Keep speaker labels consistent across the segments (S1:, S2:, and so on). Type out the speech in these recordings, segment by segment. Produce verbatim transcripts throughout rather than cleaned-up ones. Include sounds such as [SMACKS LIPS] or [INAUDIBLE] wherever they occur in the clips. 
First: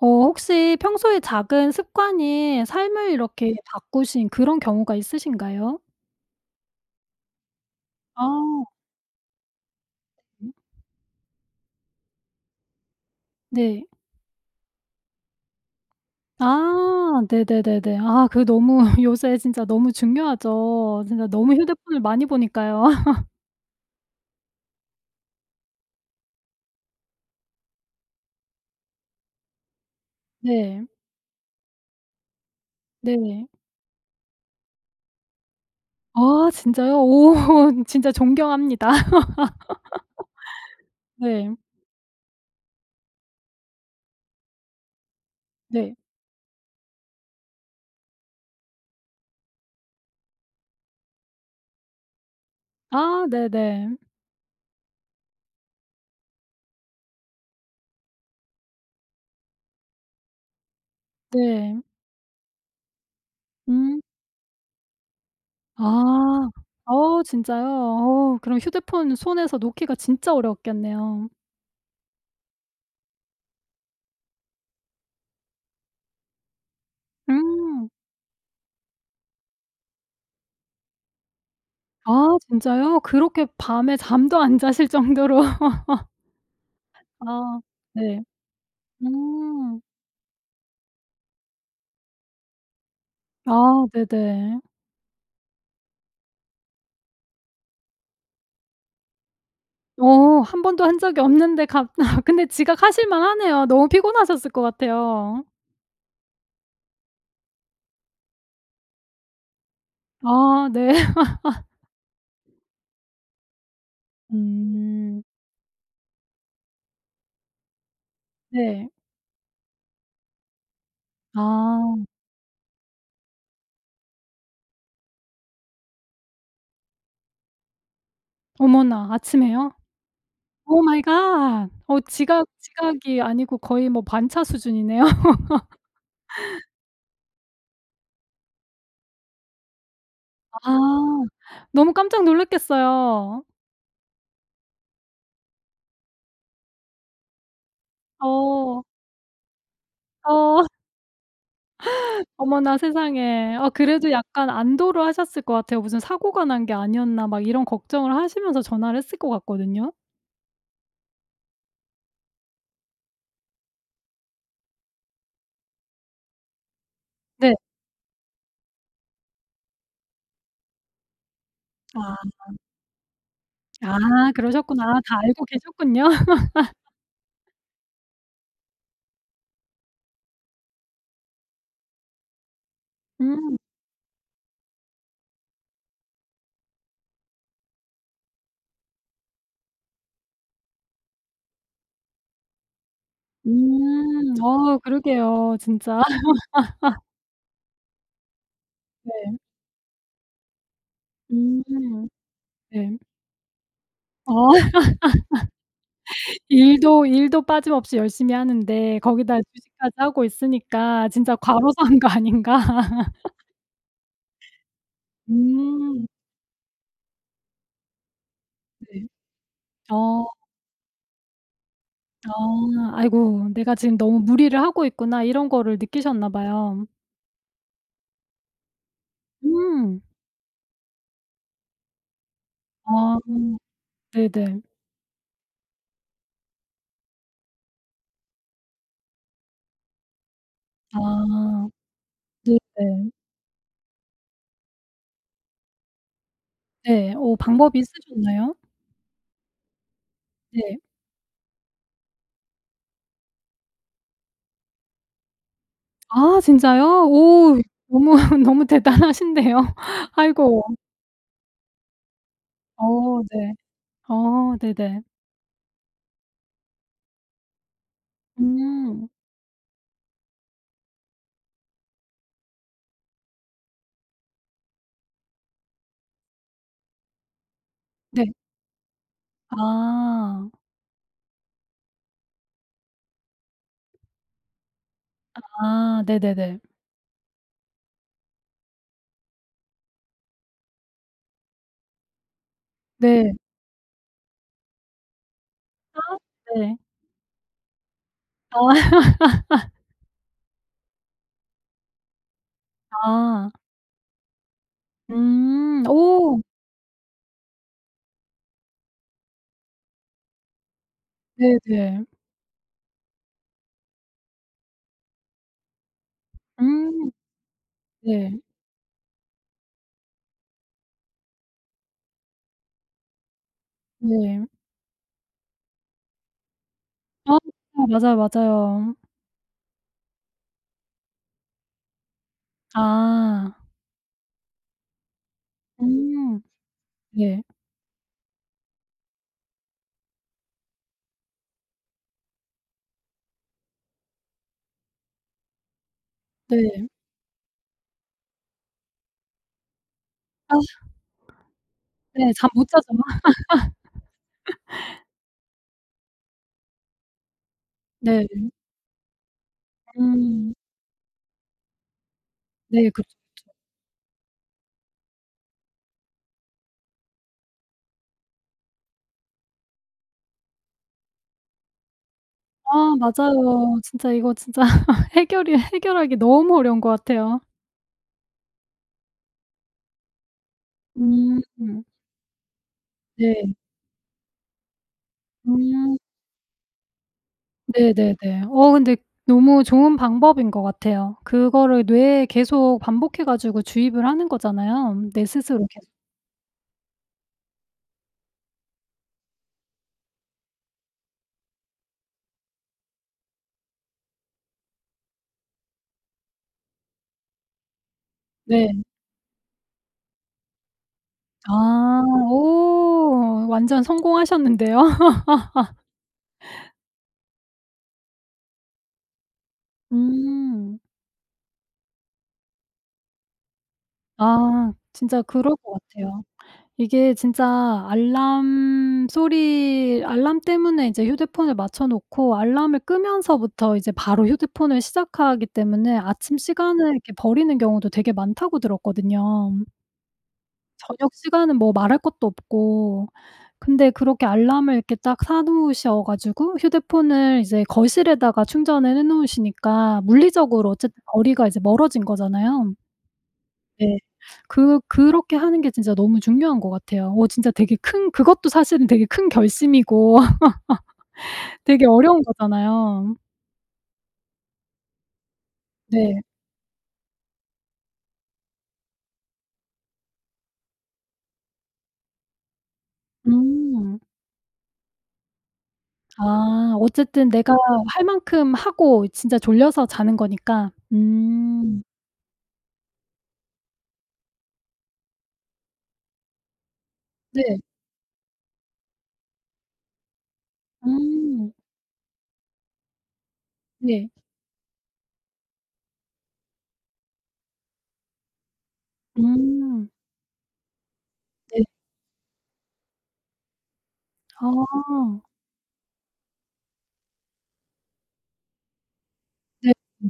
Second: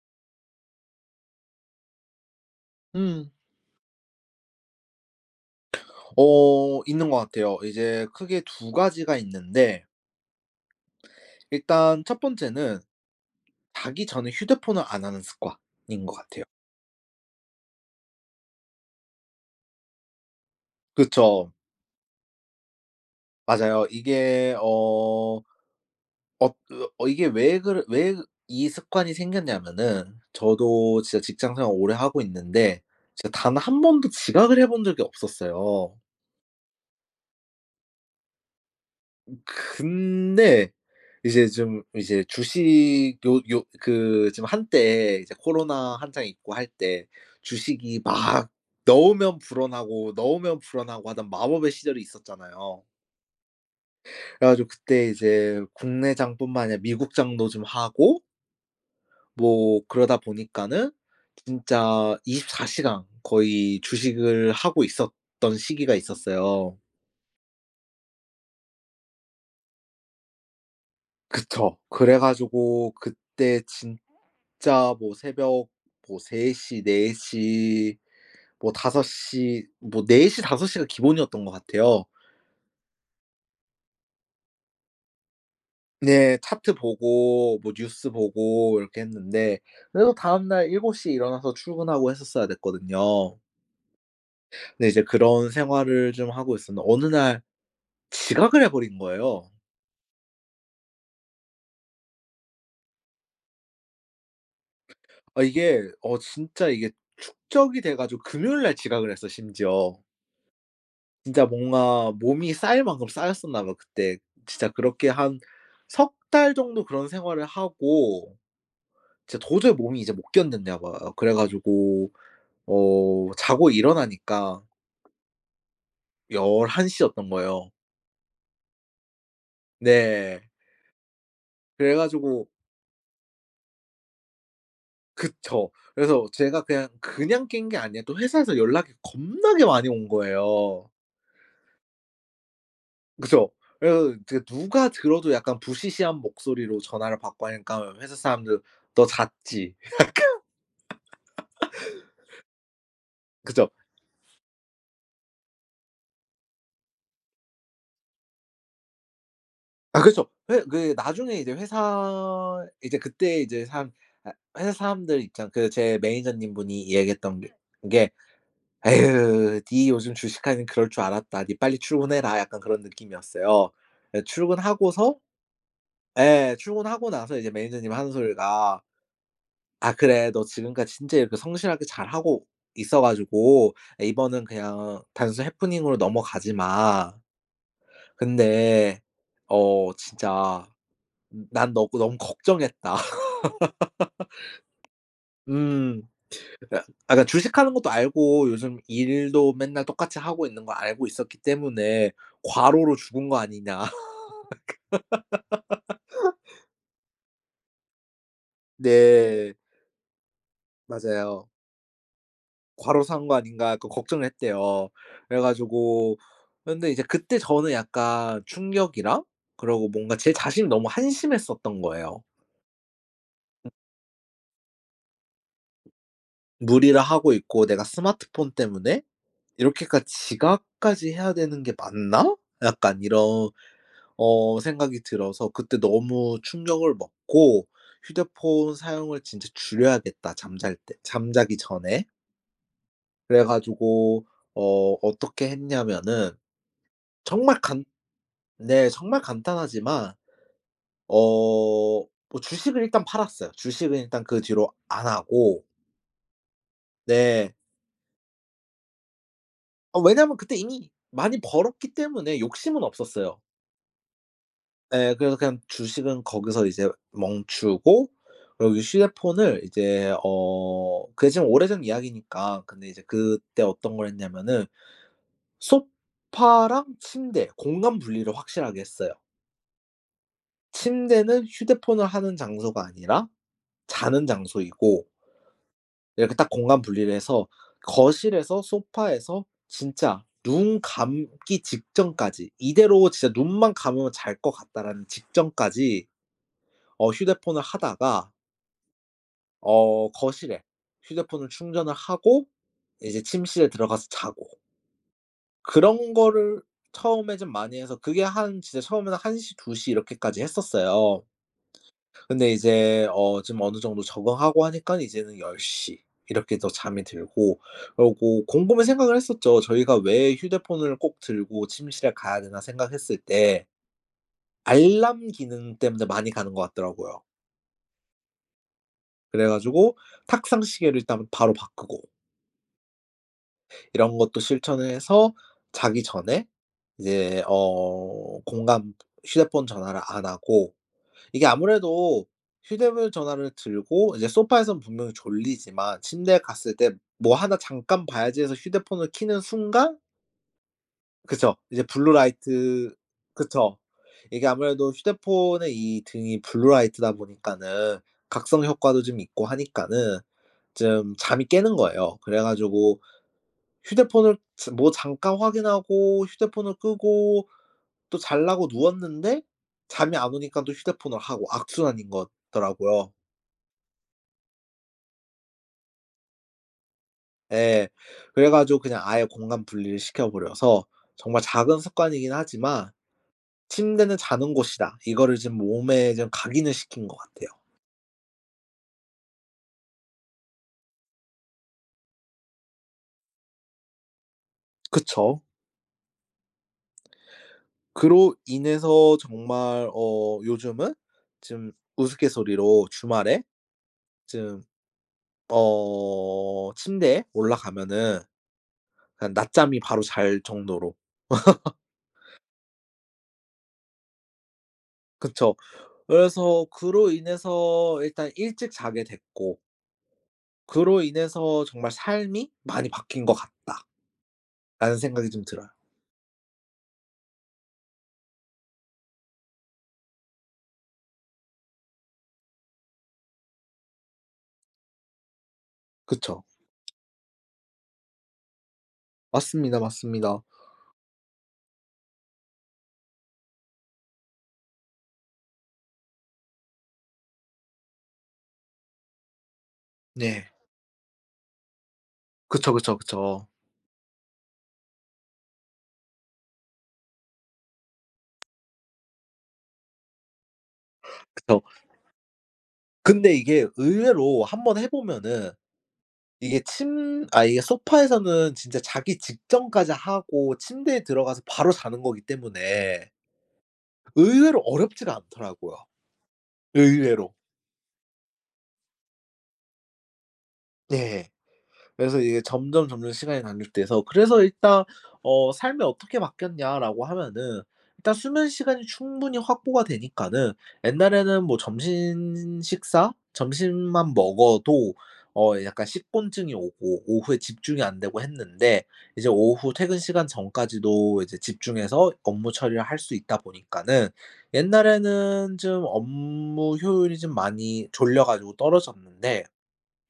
S1: 어 혹시 평소에 작은 습관이 삶을
S2: 음.
S1: 이렇게 바꾸신 그런 경우가 있으신가요?
S2: 어. 있는 것 같아요. 이제 크게
S1: 어.
S2: 두 가지가 있는데 일단 첫 번째는
S1: 네.
S2: 자기 전에 휴대폰을 안 하는 습관인 것 같아요.
S1: 아. 네네네네. 아 그 너무 [LAUGHS] 요새 진짜 너무 중요하죠. 진짜
S2: 그쵸.
S1: 너무 휴대폰을 많이 보니까요. [LAUGHS]
S2: 맞아요. 이게 어 엊 그 어 이게 왜 그래 왜 이 습관이 생겼냐면은
S1: 네.
S2: 저도 진짜 직장생활을 오래 하고 있는데 제가
S1: 네.
S2: 단 한 번도 지각을 해 본 적이 없었어요.
S1: 아 진짜요? 오 진짜 존경합니다.
S2: 근데
S1: [LAUGHS]
S2: 이제
S1: 네.
S2: 좀 이제 주식 요 요 그 지금 한때 이제
S1: 네.
S2: 코로나 한창 있고 할 때 주식이 막 넣으면 불어나고, 넣으면 불어나고 하던 마법의 시절이 있었잖아요.
S1: 아 네네.
S2: 그래 가지고 그때 이제 국내장뿐만 아니라 미국장도 좀 하고 뭐 그러다 보니까는
S1: 네.
S2: 진짜 이십사 시간 거의
S1: 음.
S2: 주식을 하고 있었던 시기가
S1: 아.
S2: 있었어요.
S1: 어우 진짜요? 어 그럼 휴대폰 손에서 놓기가 진짜 어려웠겠네요.
S2: 그쵸. 그래 가지고 그때 진짜 뭐 새벽 뭐 세 시, 네
S1: 음.
S2: 시, 뭐 다섯 시 뭐 네 시, 다섯 시가 기본이었던 것 같아요.
S1: 아 진짜요? 그렇게 밤에 잠도 안 자실 정도로. [LAUGHS]
S2: 네. 차트 보고
S1: 아
S2: 뭐 뉴스
S1: 네.
S2: 보고 이렇게 했는데
S1: 음.
S2: 그래도 다음 날 일곱 시에 일어나서 출근하고 했었어야 됐거든요.
S1: 아 네네.
S2: 네. 이제 그런 생활을 좀 하고 있었는데 어느 날 지각을 해 버린 거예요.
S1: 어. 한 번도 한 적이 없는데 갑 [LAUGHS] 근데 지각하실 만 하네요. 너무 피곤하셨을 것
S2: 아
S1: 같아요.
S2: 이게 어 진짜 이게 축적이 돼 가지고 금요일 날 지각을 했어 심지어.
S1: 아. 네.
S2: 진짜
S1: [LAUGHS]
S2: 뭔가 몸이 쌓일 만큼 쌓였었나 봐 그때. 진짜 그렇게
S1: 음.
S2: 한 석 달 정도 그런 생활을 하고
S1: 네.
S2: 진짜 도저히 몸이 이제 못 견뎠나 봐요. 그래
S1: 아.
S2: 가지고 어 자고 일어나니까 11시였던 거예요.
S1: 어머나. 아침에요?
S2: 네.
S1: Oh, my god.
S2: 그래
S1: 어 지각
S2: 가지고
S1: 지각이 아니고 거의 뭐 반차 수준이네요.
S2: 그쵸. 그래서 제가
S1: [LAUGHS]
S2: 그냥 그냥 깬 게 아니라 또 회사에서 연락이 겁나게 많이 온
S1: 아.
S2: 거예요.
S1: 너무 깜짝 놀랐겠어요.
S2: 그죠. 그래서 그 누가 들어도 약간 부시시한 목소리로 전화를 받고 하니까 회사 사람들
S1: 어.
S2: "너 잤지?" 약간
S1: 어. [LAUGHS]
S2: [LAUGHS]
S1: 어머나 세상에.
S2: 그죠.
S1: 어 그래도
S2: [SNIFFS]
S1: 약간 안도를 하셨을 것 같아요. '무슨 사고가 난 게 아니었나?' 막 이런 걱정을 하시면서 전화를 했을 것 같거든요.
S2: 아 그쵸. 회 그 나중에 이제 회사 이제 그때 이제 사람 아 회사 사람들 입장 그 제 manager님 분이 얘기했던 게
S1: 네.
S2: 게 "에유, 니 요즘 주식하길래 그럴 줄 알았다. 니 빨리 출근해라."
S1: 아.
S2: 약간 그런 느낌이었어요. 예
S1: 아 그러셨구나.
S2: 출근하고서
S1: 다 알고 계셨군요.
S2: 예
S1: [LAUGHS]
S2: 출근하고 나서 이제 manager님 하는 소리가 아 "그래. 너 지금까지 진짜 이렇게 성실하게 잘 하고 있어
S1: 음.
S2: 가지고 이번은 그냥 단순히 happening으로 넘어가지만 근데 어 진짜 난 너 너무 걱정했다."
S1: 음. 어
S2: [LAUGHS]
S1: 그러게요. 진짜.
S2: 음. 아 그니까
S1: [LAUGHS]
S2: 아 그니까 주식하는 것도 알고 요즘
S1: 네.
S2: 일도 맨날 똑같이 하고 있는 거 알고 있었기
S1: 음.
S2: 때문에 "과로로
S1: 네.
S2: 죽은 거 아니냐?"
S1: 어.
S2: [LAUGHS]
S1: [LAUGHS] 일도 일도 빠짐없이 열심히 하는데 거기다
S2: 네.
S1: 주식까지 하고 있으니까 "진짜
S2: 맞아요.
S1: 과로사 한 거 아닌가?"
S2: "과로사 한 거
S1: [LAUGHS]
S2: 아닌가?" 약간 걱정을 했대요. 그래
S1: 음.
S2: 가지고 근데 이제 그때 저는 약간
S1: 네.
S2: 충격이랑 그리고 뭔가
S1: 어.
S2: 제 자신이 너무 한심했었던 거예요.
S1: 어 아이고.
S2: 음.
S1: '내가 지금 너무 무리를 하고 있구나.' 이런 거를 느끼셨나 봐요.
S2: 무리라 하고 있고 '내가 스마트폰 때문에
S1: 음.
S2: 이렇게까지 지각까지 해야 되는 게 맞나?' 약간
S1: 아
S2: 이런
S1: 음.
S2: 어
S1: 네네.
S2: 생각이 들어서 그때 너무 충격을 먹고 휴대폰 사용을 진짜 줄여야겠다, 잠잘 때 잠자기
S1: 아
S2: 전에.
S1: 네네.
S2: 그래 가지고 어 어떻게 했냐면은
S1: 네. 어
S2: 정말
S1: 방법이
S2: 간
S1: 있으셨나요?
S2: 네 정말 간단하지만
S1: 네.
S2: 어 뭐 주식을 일단 팔았어요. 주식은 일단 그 뒤로 안 하고.
S1: 아 진짜요?
S2: 네.
S1: 오 너무, 너무 대단하신데요.
S2: 어 왜냐면 그때
S1: 아이고.
S2: 이미 많이 벌었기 때문에 욕심은
S1: 어
S2: 없었어요.
S1: 네. 어 네네.
S2: 네. 그래서 그냥 주식은 거기서 이제 멈추고 그리고 이
S1: 음.
S2: 휴대폰을 이제 어 그게 좀 오래전 이야기니까 근데 이제 그때 어떤 걸 했냐면은 소파랑 침대 공간
S1: 네.
S2: 분리를 확실하게 했어요.
S1: 아.
S2: 침대는 휴대폰을 하는 장소가 아니라 자는 장소이고
S1: 아.
S2: 이렇게 딱
S1: 네네네.
S2: 공간 분리를 해서 거실에서 소파에서 진짜 눈 감기 직전까지 '이대로 진짜
S1: 네.
S2: 눈만 감으면 잘 것 같다.'라는
S1: 아
S2: 직전까지
S1: 네.
S2: 어 휴대폰을 하다가
S1: 아. [LAUGHS]
S2: 어 거실에 휴대폰을 충전을 하고 이제
S1: 아.
S2: 침실에 들어가서 자고.
S1: 음.
S2: 그런
S1: 오.
S2: 거를 처음에 좀 많이 해서 그게 한 진짜 처음에는 한 시, 두 시 이렇게까지 했었어요.
S1: 네네.
S2: 근데 이제 어 좀 어느 정도 적응하고 하니깐 이제는 열 시 이렇게도 잠이
S1: 음.
S2: 들고
S1: 네.
S2: 그러고 곰곰이 생각을 했었죠. 저희가 '왜 휴대폰을 꼭 들고 침실에 가야 되나?' 생각했을 때
S1: 네.
S2: 알람 기능 때문에 많이 가는 것 같더라고요.
S1: 아 진짜 맞아요, 맞아요.
S2: 그래 가지고 탁상 시계를 일단 바로 바꾸고
S1: 아.
S2: 이런 것도 실천을 해서 자기
S1: 음.
S2: 전에
S1: 예.
S2: 이제 어 공감 휴대폰 전화를 안 하고 이게 아무래도 휴대브 전화를 들고 이제 소파에선 분명히 졸리지만 침대에 갔을
S1: 네.
S2: 때 "뭐 하나 잠깐 봐야지." 해서 휴대폰을 켜는 순간
S1: 아.
S2: 그쵸. 이제 블루
S1: 네 잠 못 자죠.
S2: 라이트 그쵸. 이게 아무래도
S1: [LAUGHS]
S2: 휴대폰의 이 등이 블루 라이트다 보니까는
S1: 네.
S2: 각성 효과도 좀 있고 하니까는
S1: 음.
S2: 좀 잠이 깨는 거예요. 그래
S1: 네.
S2: 가지고
S1: 그렇죠, 그렇죠.
S2: 휴대폰을 저 뭐 잠깐 확인하고 휴대폰을 끄고 또 자려고 누웠는데 잠이 안 오니까 또 휴대폰을 하고 악순환인 것
S1: 아.
S2: 더라고요.
S1: 맞아요. 진짜 이거 진짜 [LAUGHS] 해결이 해결하기 너무 어려운 것 같아요.
S2: 예. 그래 가지고 그냥 아예 공간 분리를 시켜 버려서
S1: 음
S2: 정말 작은
S1: 음.
S2: 습관이긴 하지만
S1: 네.
S2: "침대는 자는 곳이다." 이거를 좀
S1: 음.
S2: 몸에 좀 각인을 시킨 것 같아요.
S1: 네네네. 어 근데 너무 좋은 방법인 것 같아요. 그거를 뇌에 계속 반복해 가지고 주입을 하는 거잖아요 내
S2: 그쵸.
S1: 스스로 계속.
S2: 그로 인해서 정말 어 요즘은 좀 우스갯소리로 주말에 좀 어 침대에 올라가면은
S1: 네.
S2: 그냥 낮잠이 바로 잘 정도로. [LAUGHS]
S1: 아. 오. 완전 성공하셨는데요?
S2: 그쵸.
S1: [LAUGHS]
S2: 그래서 그로 인해서 일단 일찍 자게 됐고
S1: 음.
S2: 그로 인해서 정말 '삶이 많이 바뀐 것 같다.'라는
S1: 아. 진짜
S2: 생각이 좀
S1: 그럴
S2: 들어요.
S1: 것 같아요. 이게 진짜 알람 소리 알람 때문에 이제 휴대폰을 맞춰 놓고 알람을 끄면서부터 이제 바로 휴대폰을 시작하기 때문에 아침
S2: 그쵸.
S1: 시간을 이렇게 버리는 경우도 되게 많다고 들었거든요.
S2: 맞습니다, 맞습니다.
S1: 저녁 시간은 뭐 말할 것도 없고. 근데 그렇게 알람을 이렇게 딱 사 놓으셔 가지고 휴대폰을 이제 거실에다가 충전을 해 놓으시니까
S2: 네.
S1: 물리적으로 어쨌든 거리가 이제 멀어진
S2: 그쵸,
S1: 거잖아요.
S2: 그쵸, 그쵸.
S1: 네. 그 그렇게 하는 게 진짜 너무 중요한 것 같아요. 어 진짜 되게 큰 그것도 사실은 되게 큰 결심이고
S2: [INHALES]
S1: [LAUGHS]
S2: 그쵸.
S1: 되게 어려운 거잖아요.
S2: 근데 이게 의외로 한번 해 보면은
S1: 네.
S2: 이게 침 아 이게 소파에서는 진짜 자기 직전까지 하고 침대에 들어가서 바로 자는 거기 때문에
S1: 음.
S2: 의외로 어렵지를 않더라고요.
S1: 아. 어쨌든
S2: 의외로.
S1: 내가 할 만큼 하고 진짜 졸려서 자는 거니까.
S2: 네.
S1: 음.
S2: 그래서 이게 점점 점점 시간이 단축돼서 그래서 일단 어 "삶이 어떻게 바뀌었냐?"라고
S1: 네.
S2: 하면은 일단 수면 시간이 충분히 확보가 되니까는 옛날에는
S1: 음.
S2: 뭐 점심 식사
S1: 네.
S2: 점심만 먹어도 어 약간 식곤증이 오고 오후에 집중이 안 되고 했는데 이제 오후
S1: 음.
S2: 퇴근 시간 전까지도 이제
S1: 네.
S2: 집중해서 업무 처리를 할 수 있다 보니까는
S1: 아.
S2: 옛날에는 좀 업무 효율이 좀 많이 졸려 가지고 떨어졌는데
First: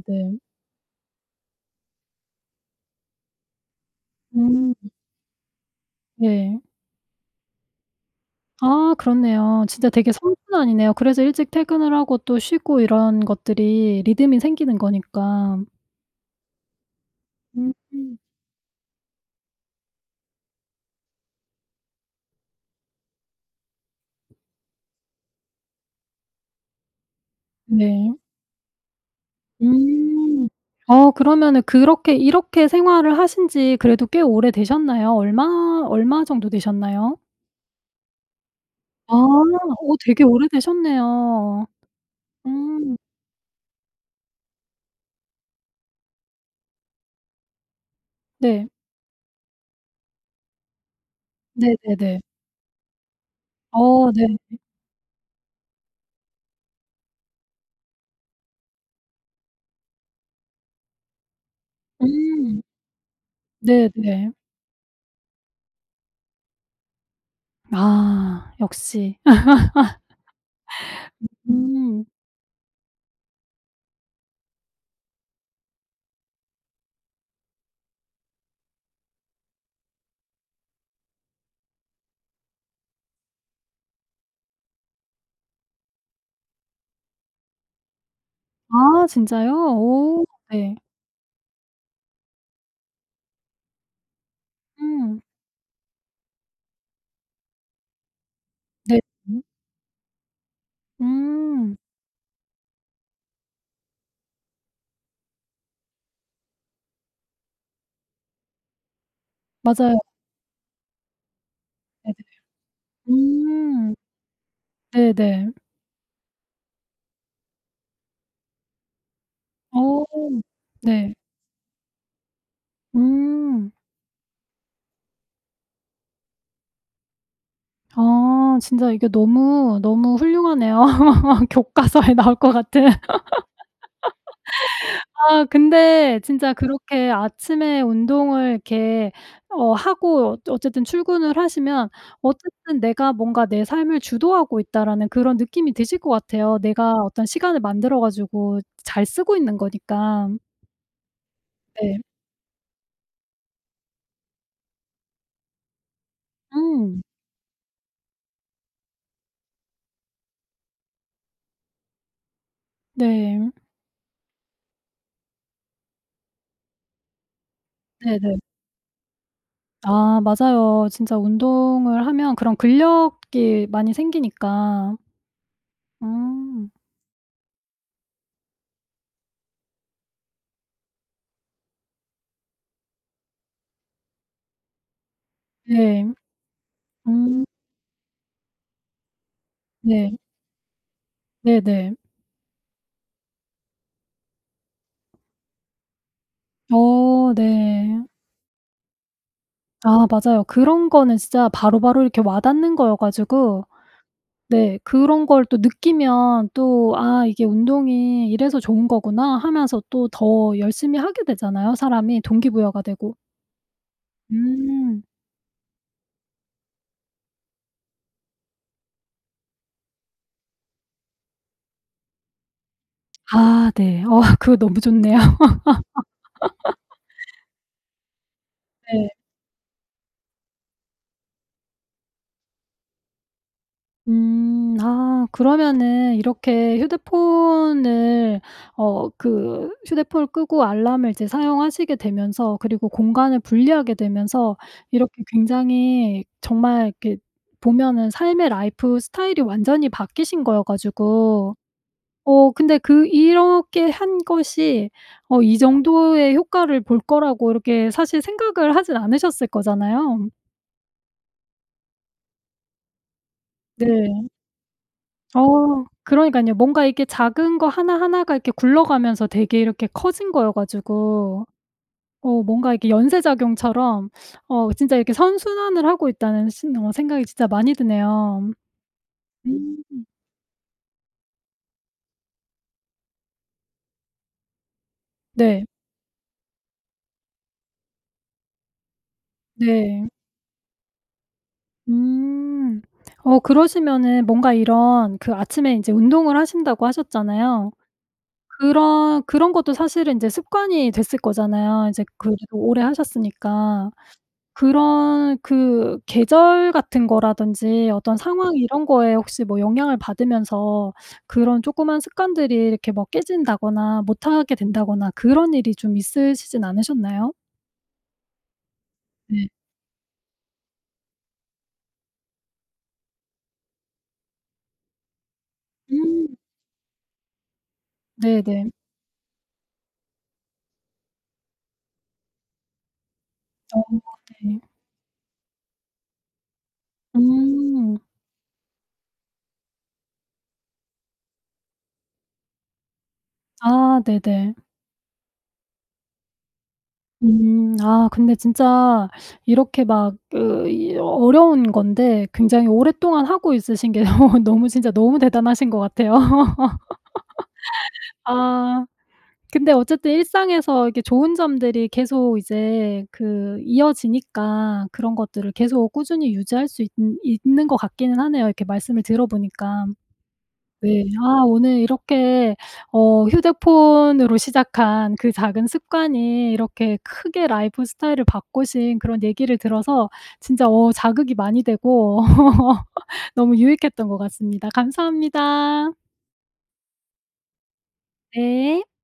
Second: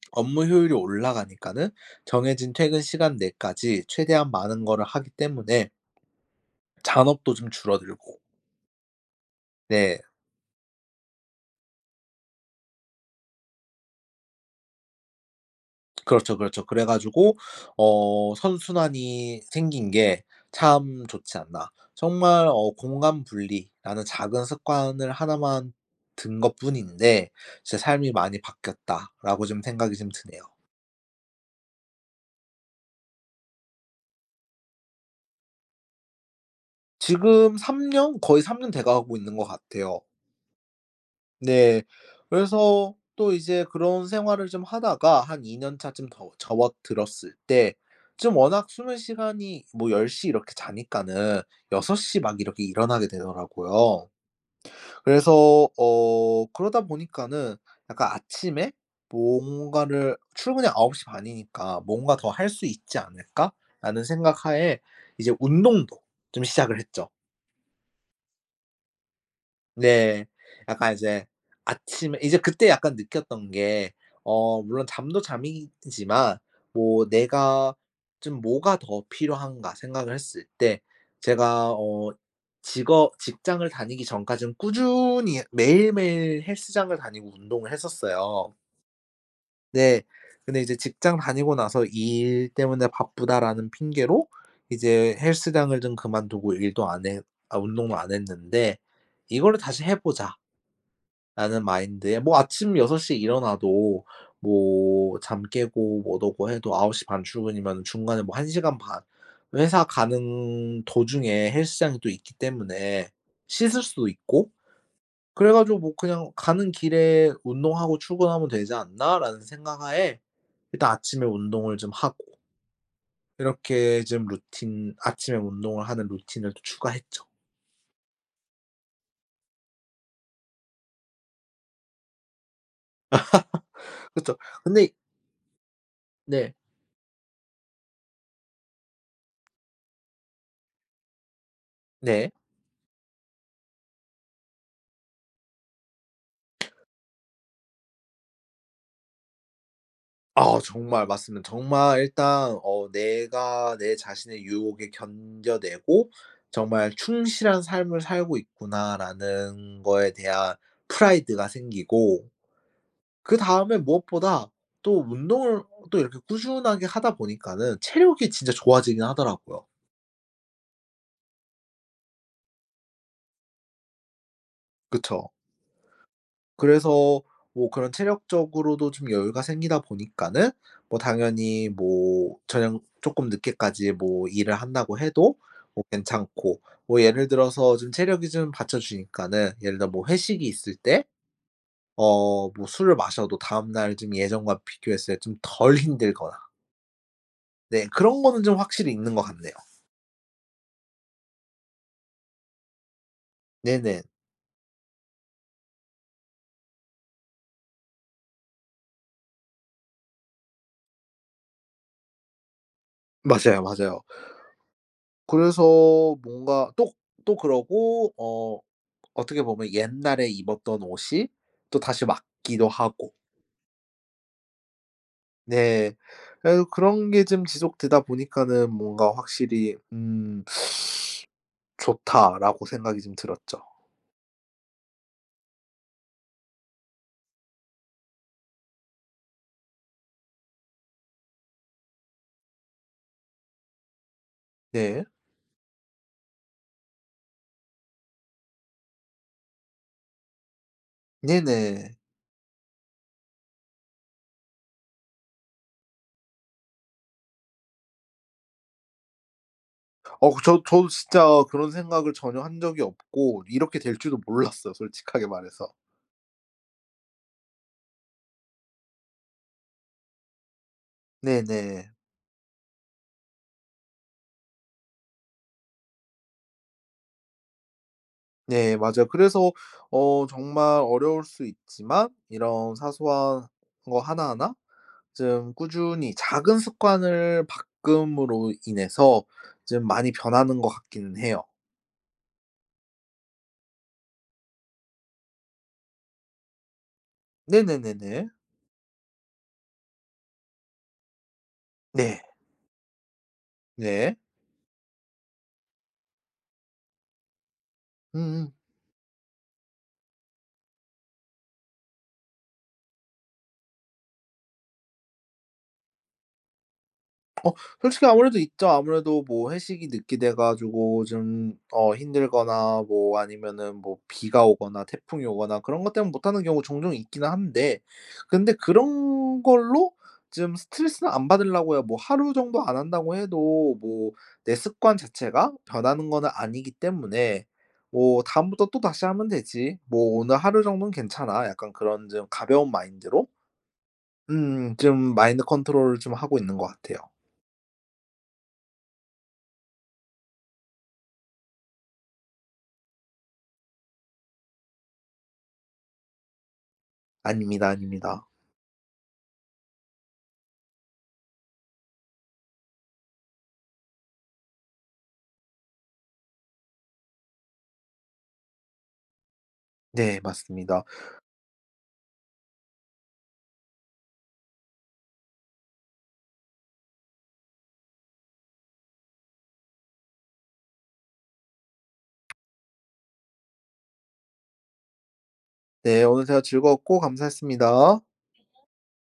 S2: [SMACKS LIPS] 업무 효율이 올라가니까는 정해진 퇴근 시간 내까지 최대한 많은
S1: 음.
S2: 거를 하기 때문에
S1: 네.
S2: 잔업도 좀 줄어들고
S1: 아 그렇네요. 진짜
S2: 네.
S1: 되게 선순환이네요. 그래서 일찍 퇴근을 하고 또 쉬고 이런 것들이 리듬이 생기는 거니까.
S2: 그렇죠, 그렇죠. 그래 가지고
S1: 음.
S2: 어 '선순환이 생긴 게 참 좋지 않나.' 정말 어 공간 분리라는 작은 습관을 하나만 든 것뿐인데 '제 삶이
S1: 네.
S2: 많이 바뀌었다.'라고 좀 생각이 좀 드네요.
S1: 음. 어 그러면은 그렇게 이렇게 생활을 하신지 그래도 꽤 오래되셨나요? 얼마 얼마 정도 되셨나요?
S2: 지금 삼 년? 거의 삼 년 돼
S1: 아.
S2: 가고 있는 것
S1: 어
S2: 같아요.
S1: 되게 오래되셨네요.
S2: 네. 그래서
S1: 음.
S2: 또 이제 그런 생활을 좀 하다가 한 이 년차쯤 더 접어들었을 때 좀
S1: 네.
S2: 워낙 수면 시간이 뭐 열 시 이렇게 자니까는 여섯
S1: 네네네.
S2: 시 막 이렇게 일어나게 되더라고요.
S1: 어 네.
S2: 그래서 어 그러다 보니까는 약간 아침에 뭔가를 출근이 아홉 시 반이니까 '뭔가 더 할
S1: 음.
S2: 수 있지 않을까?'라는
S1: 네네.
S2: 생각 하에 이제 운동도 좀 시작을 했죠.
S1: 아. 역시.
S2: 네. 약간 이제
S1: [LAUGHS] 음.
S2: 아침 이제 그때 약간 느꼈던 게 어 물론 잠도 잠이지만 뭐 '내가 좀 뭐가 더 필요한가?' 생각을 했을 때 제가 어 직업 직장을 다니기 전까지는 꾸준히 매일매일 헬스장을 다니고 운동을 했었어요.
S1: 아 진짜요?
S2: 네.
S1: 오.
S2: 근데 이제
S1: 네.
S2: 직장 다니고 나서 "일 때문에 바쁘다."라는 핑계로 이제
S1: 음.
S2: 헬스장을 좀 그만두고 일도 안 해 아 운동도 안 했는데
S1: 네네.
S2: "이거를 다시 해 보자." 라는
S1: 음.
S2: 마인드에 뭐 아침 여섯 시에 일어나도 뭐 잠 깨고 뭣 허고 해도 아홉 시 반 출근이면은 중간에 뭐 한 시간 반 회사
S1: 맞아요.
S2: 가는 도중에 헬스장이 또
S1: 네네네.
S2: 있기 때문에 씻을
S1: 음.
S2: 수도 있고 그래
S1: 네네.
S2: 가지고 뭐 '그냥 가는 길에 운동하고 출근하면 되지 않나?'라는 생각
S1: 어.
S2: 하에 일단
S1: 네.
S2: 아침에 운동을 좀 하고
S1: 음.
S2: 이렇게 좀 루틴 아침에 운동을 하는 루틴을 또 추가했죠.
S1: 아. 진짜 이게 너무 너무 훌륭하네요. 교과서에 나올 것 같은.
S2: [LAUGHS] 그쵸. 근데 이
S1: [LAUGHS] 아 근데 진짜
S2: 네.
S1: 그렇게 아침에 운동을 이렇게 어 하고 어쨌든 출근을 하시면
S2: 네.
S1: 어쨌든 '내가 뭔가 내 삶을 주도하고 있다.'라는 그런 느낌이 드실 것 같아요. 내가 어떤 시간을 만들어 가지고 잘 쓰고 있는 거니까.
S2: 아. 정말 맞습니다. 정말
S1: 네.
S2: 일단 어 '내가 내 자신의 유혹에 견뎌내고 정말
S1: 음.
S2: 충실한 삶을 살고 있구나.'라는 거에 대한 pride가 생기고
S1: 네.
S2: 그다음에 무엇보다 또 운동을 또 이렇게 꾸준하게 하다 보니까는 체력이
S1: 네네.
S2: 진짜 좋아지긴 하더라고요.
S1: 아 맞아요. 진짜 운동을 하면 그런 근력이 많이 생기니까.
S2: 그쵸.
S1: 음.
S2: 그래서 뭐 그런 체력적으로도 좀 여유가 생기다 보니까는 뭐 당연히 뭐 저녁 쪼끔 늦게까지 뭐 일을 한다고 해도 뭐
S1: 네.
S2: 괜찮고. 뭐 예를
S1: 음.
S2: 들어서 좀 체력이 좀 받쳐주니까는 예를 들어 뭐
S1: 네.
S2: 회식이 있을 때
S1: 네네.
S2: 어 뭐 술을 마셔도 다음날 좀 예전과 비교했을 때 좀 덜 힘들거나
S1: 어
S2: 네.
S1: 네.
S2: 그런 거는 좀 확실히 있는 거 같네요.
S1: 아 맞아요. 그런 거는 진짜 바로바로 이렇게 와닿는 거여 가지고.
S2: 네네.
S1: 네. 그런 걸 또 느끼면 또 '아 이게 운동이 이래서 좋은 거구나.'하면서 또 더 열심히 하게 되잖아요, 사람이 동기부여가 되고.
S2: 맞아요. 맞아요.
S1: 음.
S2: 그래서 뭔가 또 또 그러고 어 어떻게 보면 옛날에 입었던 옷이 또다시 맞기도 하고.
S1: 아 네. 어 그거 너무 좋네요.
S2: 네. 그래도 그런 게
S1: [LAUGHS]
S2: 좀 지속되다 보니까는
S1: 네.
S2: 뭔가 확실히 음 [SUCKS TEETH] '좋다.'라고 생각이 좀 들었죠.
S1: 음. 아 그러면은 이렇게 휴대폰을 어 그 휴대폰을 끄고 알람을 이제 사용하시게 되면서 그리고 공간을 분리하게 되면서
S2: 네.
S1: 이렇게 굉장히 정말 이렇게 보면은 삶의 life style이 완전히 바뀌신 거여 가지고.
S2: 네네.
S1: 어 근데 그 이렇게 한 것이 어 이 정도의 효과를 볼 거라고 이렇게 사실 생각을 하지는 않으셨을 거잖아요.
S2: 어 그 저 저도 진짜 그런 생각을 전혀 한 적이 없고 이렇게 될 줄도
S1: 네.
S2: 몰랐어요, 솔직하게 말 해서.
S1: 어. 그러니깐요. 뭔가 이렇게 작은 거 하나하나가 이렇게 굴러가면서 되게 이렇게 커진 거여 가지고.
S2: 네네.
S1: 어 뭔가 이렇게 연쇄작용처럼 [SUCKS TEETH] 어 진짜 이렇게 '선순환을 하고 있다.'는 신 어 생각이 진짜 많이 드네요.
S2: 네. 맞아요. 그래서
S1: 음.
S2: 어 정말 어려울 수 있지만 이런 사소한 거 하나하나 좀
S1: 네.
S2: 꾸준히 작은 습관을 바꿈으로 인해서 좀
S1: 네.
S2: 많이 변하는 것 같기는 해요.
S1: 음. 어 그러시면은 뭔가 이런 그 아침에 인제 운동을 하신다고 하셨잖아요.
S2: 네네네네.
S1: 그런 그런 것도 사실은 인제 습관이 됐을 거잖아요, 이제
S2: 네.
S1: 그 뒤로 오래 하셨으니까.
S2: 네.
S1: 그런 그 계절 같은 거라든지 어떤
S2: 음음.
S1: 상황 이런 거에 혹시 뭐 영향을 받으면서 그런 쪼끄만 습관들이 이렇게 뭐 깨진다거나 못하게 된다거나 그런 일이 좀 있으시진 않으셨나요?
S2: 어. 솔직히 아무래도 있죠. 아무래도
S1: 네.
S2: 뭐 회식이 늦게 돼 가지고 좀 어 힘들거나 뭐 아니면은 뭐 비가 오거나 태풍이 오거나 그런 것 때문에
S1: 음.
S2: 못하는 경우 종종 있기는 한데 근데
S1: 네네.
S2: 그런 걸로 좀 스트레스는 안 받으려고요. 뭐 하루 정도 안 한다고 해도
S1: 오.
S2: 뭐 내
S1: 네.
S2: 습관 자체가 변하는 거는 아니기 때문에
S1: 음.
S2: 뭐 '다음부터 또다시 하면 되지. 뭐 오늘 하루 정도는 괜찮아.' 약간 그런 좀 가벼운 마인드로
S1: 아. 네네.
S2: 음음, 좀 마인드 컨트롤을 좀 하고 있는 것 같아요.
S1: 음. 아 근데 진짜 [SUCKS TEETH] 이렇게 막 그 이 어려운 건데 굉장히 오랫동안 하고 있으신 게 [LAUGHS] 너무 진짜 너무 대단하신 것 같아요. [LAUGHS]
S2: 아닙니다, 아닙니다.
S1: 아. 근데 어쨌든 일상에서 이렇게 좋은 점들이 계속 이제 그 이어지니까 그런 것들을 계속 꾸준히 유지할 수 있느 있는 것 같기는 하네요, 이렇게 말씀을 들어 보니까.
S2: 네. 맞습니다.
S1: 네.
S2: [INHALES]
S1: 아 오늘 이렇게 어 휴대폰으로 시작한 그 작은 습관이 이렇게 크게 라이프 스타일을 바꾸신 그런 얘기를 들어서 진짜 어 자극이 많이 되고 [LAUGHS] 너무 유익했던 것 같습니다. 감사합니다.
S2: 네. 오늘 대화 즐거웠고 감사했습니다.
S1: 네.